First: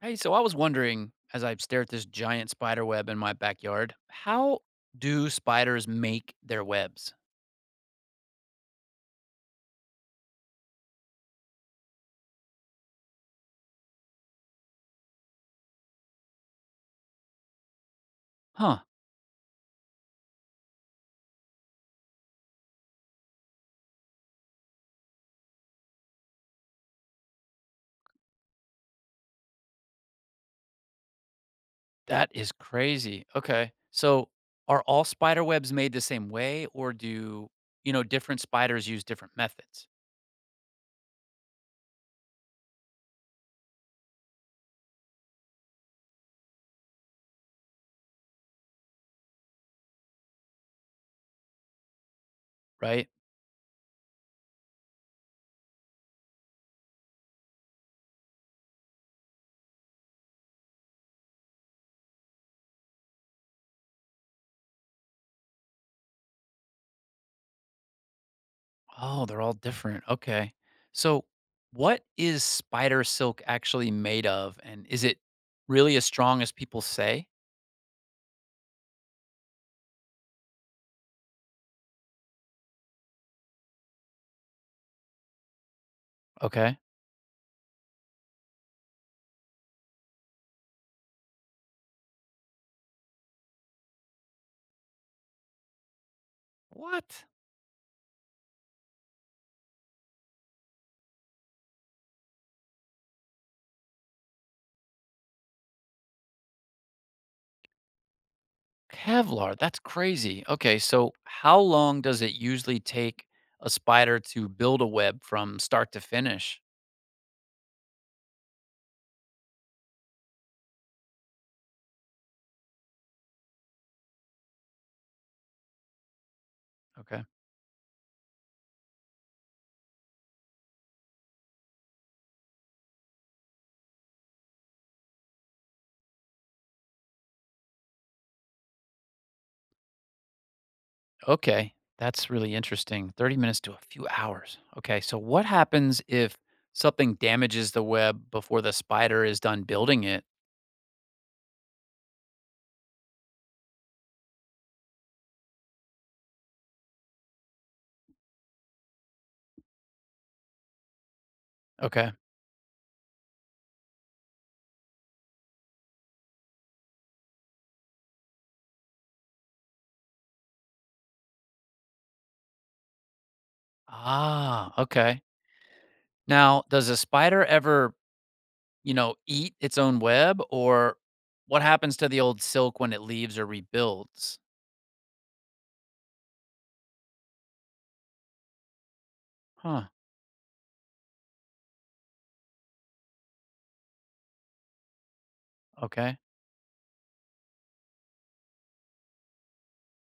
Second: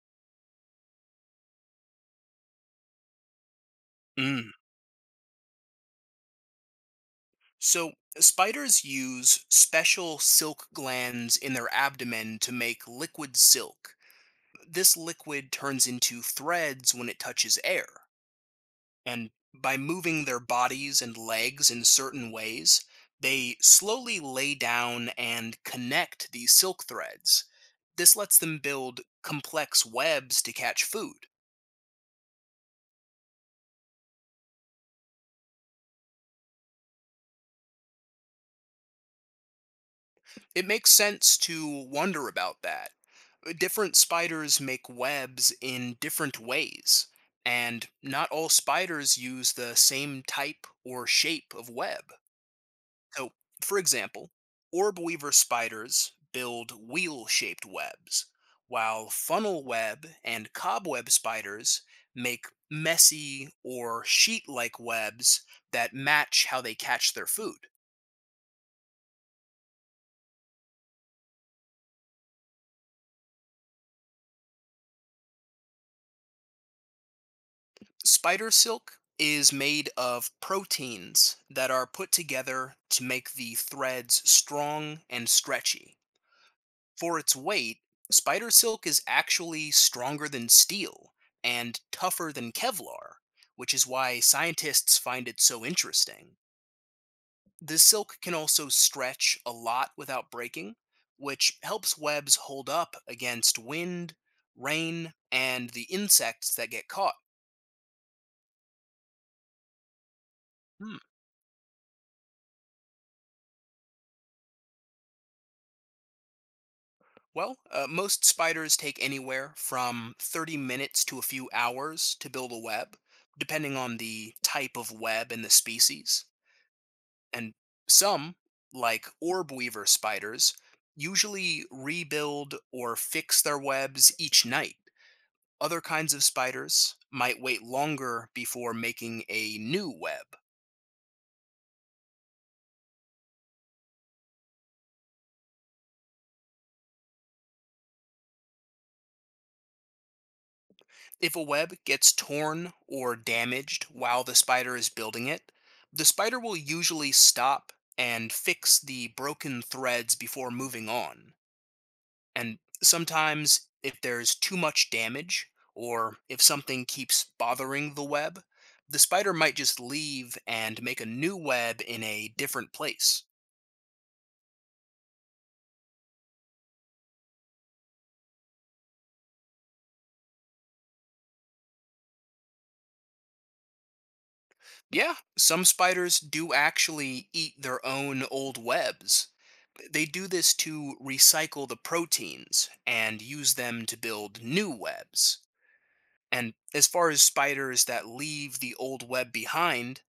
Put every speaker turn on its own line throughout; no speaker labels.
Hey, so I was wondering as I stare at this giant spider web in my backyard,
Mm.
how do spiders make their webs?
So, spiders use special silk glands in their abdomen to make liquid silk. This liquid turns into threads when it touches air.
Huh,
And by moving their bodies and legs in certain ways, they slowly lay down and connect these silk threads. This lets them build complex webs to catch food.
that is crazy. Okay. So are all spider webs made the same way or do, different spiders use different methods,
It makes sense to wonder about that. Different spiders make webs in different ways, and not all spiders use the same type or shape of web.
right?
So, for example, orb weaver spiders build wheel shaped webs, while funnel web and cobweb spiders make messy or sheet like webs that match how they catch their food.
Oh, they're all different. Okay. So what is spider silk actually made of and is it really as strong as people say?
Spider silk is made of proteins that are put together to make the threads strong and stretchy.
Okay.
For its weight, spider silk is actually stronger than steel and tougher than Kevlar, which is why scientists find it so interesting.
What?
The silk can also stretch a lot without breaking, which helps webs hold up against wind, rain, and the insects that get caught.
Kevlar, that's crazy. Okay, so how long does it usually take a spider to build a web from start to finish?
Well, most spiders take anywhere from 30 minutes to a few hours to build a web, depending on the type of web and the species.
Okay.
And some, like orb weaver spiders, usually rebuild or fix their webs each night. Other kinds of spiders might wait longer before making a new web.
Okay, that's really interesting. 30 minutes to a few hours. Okay, so what happens if something damages the web before the spider is done building it?
If a web gets torn or damaged while the spider is building it, the spider will usually stop and fix the broken threads before moving on.
Okay.
And sometimes, if there's too much damage, or if something keeps bothering the web, the spider might just leave and make a new web in a different place.
Ah, okay. Now, does a spider ever, eat its own web or what happens to the old silk when it leaves or rebuilds?
Yeah, some spiders do actually eat their own old webs.
Huh.
They do this to recycle the proteins and use them to build new webs.
Okay.
And as far as spiders that leave the old web behind,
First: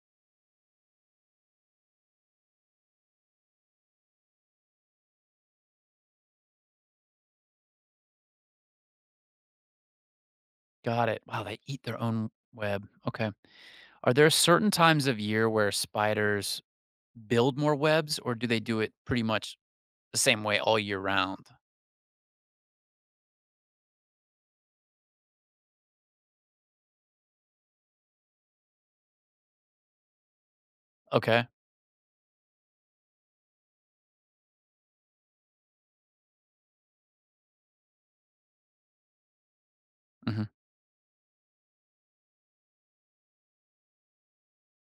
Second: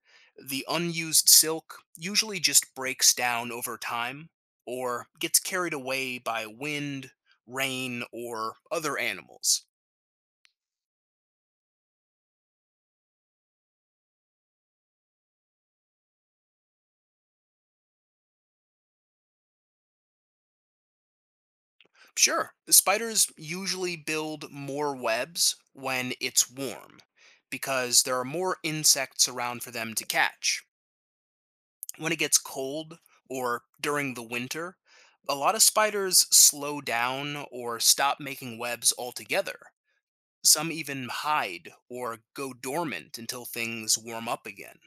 the unused silk usually just breaks down over time or gets carried away by wind, rain, or other animals.
Got it. Wow, they eat their own web. Okay. Are there certain times of year where spiders build more webs, or do they do it pretty much the same way all year round?
Sure, the spiders usually build more webs when it's warm because there are more insects around for them to catch.
Okay.
When it gets cold or during the winter, a lot of spiders slow down or stop making webs altogether.
Hmm.
Some even hide or go dormant until things warm up again.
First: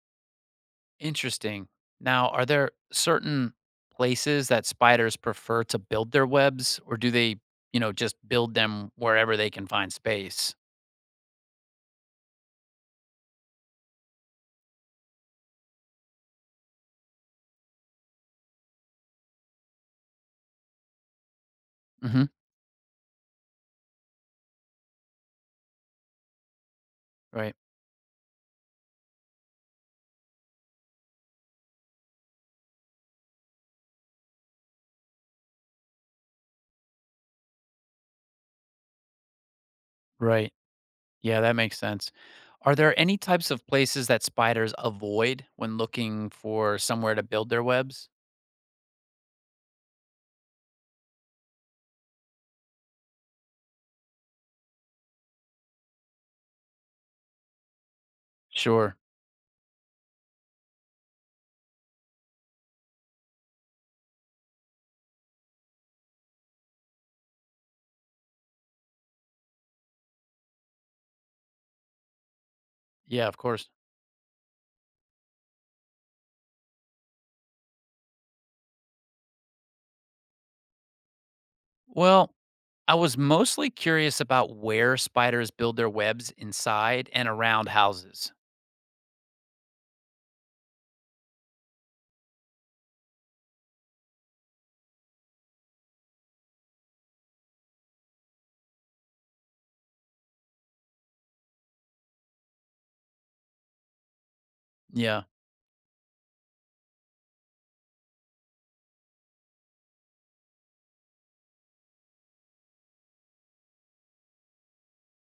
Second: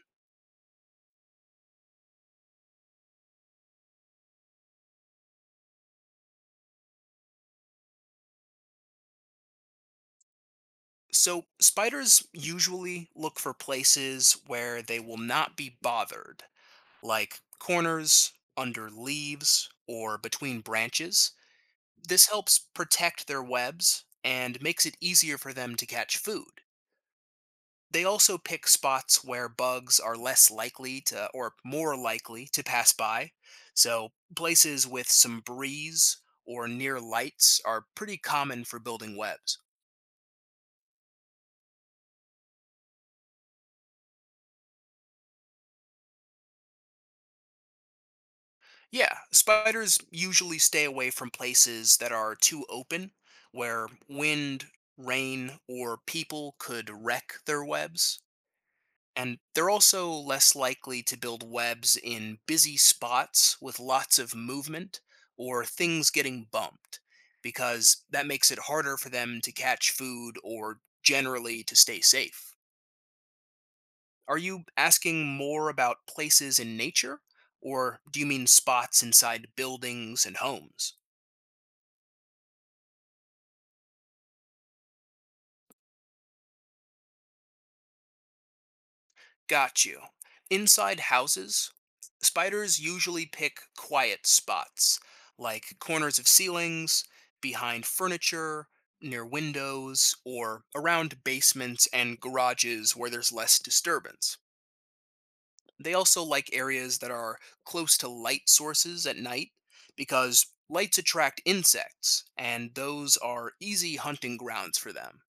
Interesting. Now, are there certain places that spiders prefer to build their webs, or do they, just build them wherever they can find space?
So, spiders usually look for places where they will not be bothered like corners, under leaves, or between branches.
Hmm.
This helps protect their webs and makes it easier for them to catch food.
Right.
They also pick spots where bugs are less likely to or more likely to pass by. So, places with some breeze or near lights are pretty common for building webs.
Right. Yeah, that makes sense. Are there any types of places that spiders avoid when looking for somewhere to build their webs?
Yeah, spiders usually stay away from places that are too open, where wind, rain, or people could wreck their webs.
Sure.
And they're also less likely to build webs in busy spots with lots of movement or things getting bumped, because that makes it harder for them to catch food or generally to stay safe.
Yeah, of course.
Are you asking more about places in nature, or do you mean spots inside buildings and homes?
Well, I was mostly curious about where spiders build their webs inside and around houses.
Got you. Inside houses, spiders usually pick quiet spots, like corners of ceilings, behind furniture, near windows, or around basements and garages where there's less disturbance.
Yeah,
They also like areas that are close to light sources at night because lights attract insects, and those are easy hunting grounds for them.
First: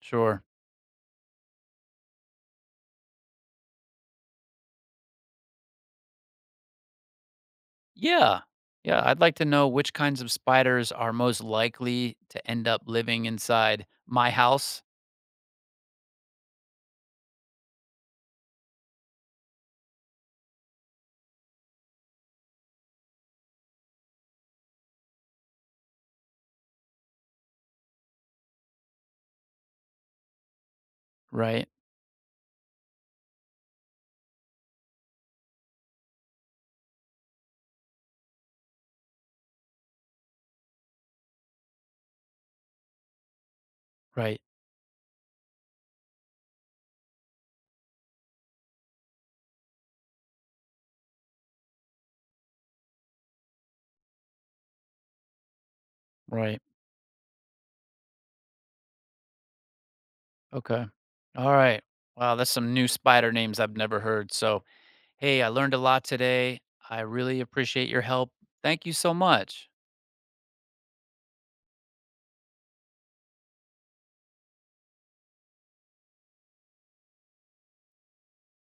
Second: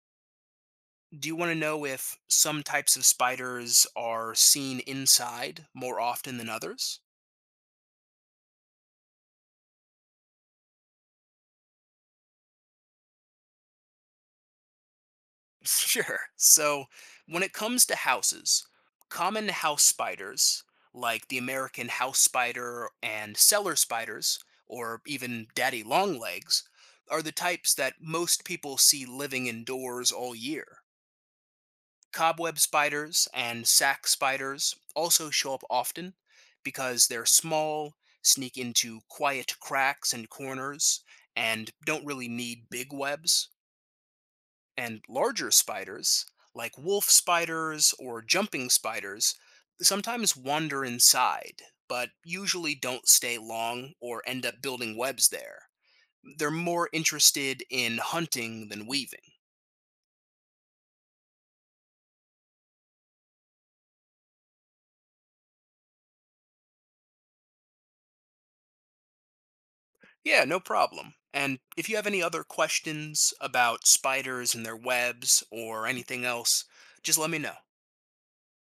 sure.
Do you want to know if some types of spiders are seen inside more often than others?
Yeah. Yeah, I'd like to know which kinds of spiders are most likely to end up living inside my house.
Sure. So, when it comes to houses, common house spiders, like the American house spider and cellar spiders, or even daddy longlegs, are the types that most people see living indoors all year.
Right,
Cobweb spiders and sac spiders also show up often because they're small, sneak into quiet cracks and corners, and don't really need big webs.
right,
And larger spiders, like wolf spiders or jumping spiders, sometimes wander inside, but usually don't stay long or end up building webs there. They're
right.
more interested in hunting than weaving.
Okay. All right. Wow, that's some new spider names I've never heard. So, hey, I learned a lot today. I really appreciate your help. Thank you so much.
Yeah, no problem. And if you have any other questions about spiders and their webs or anything else, just let me know.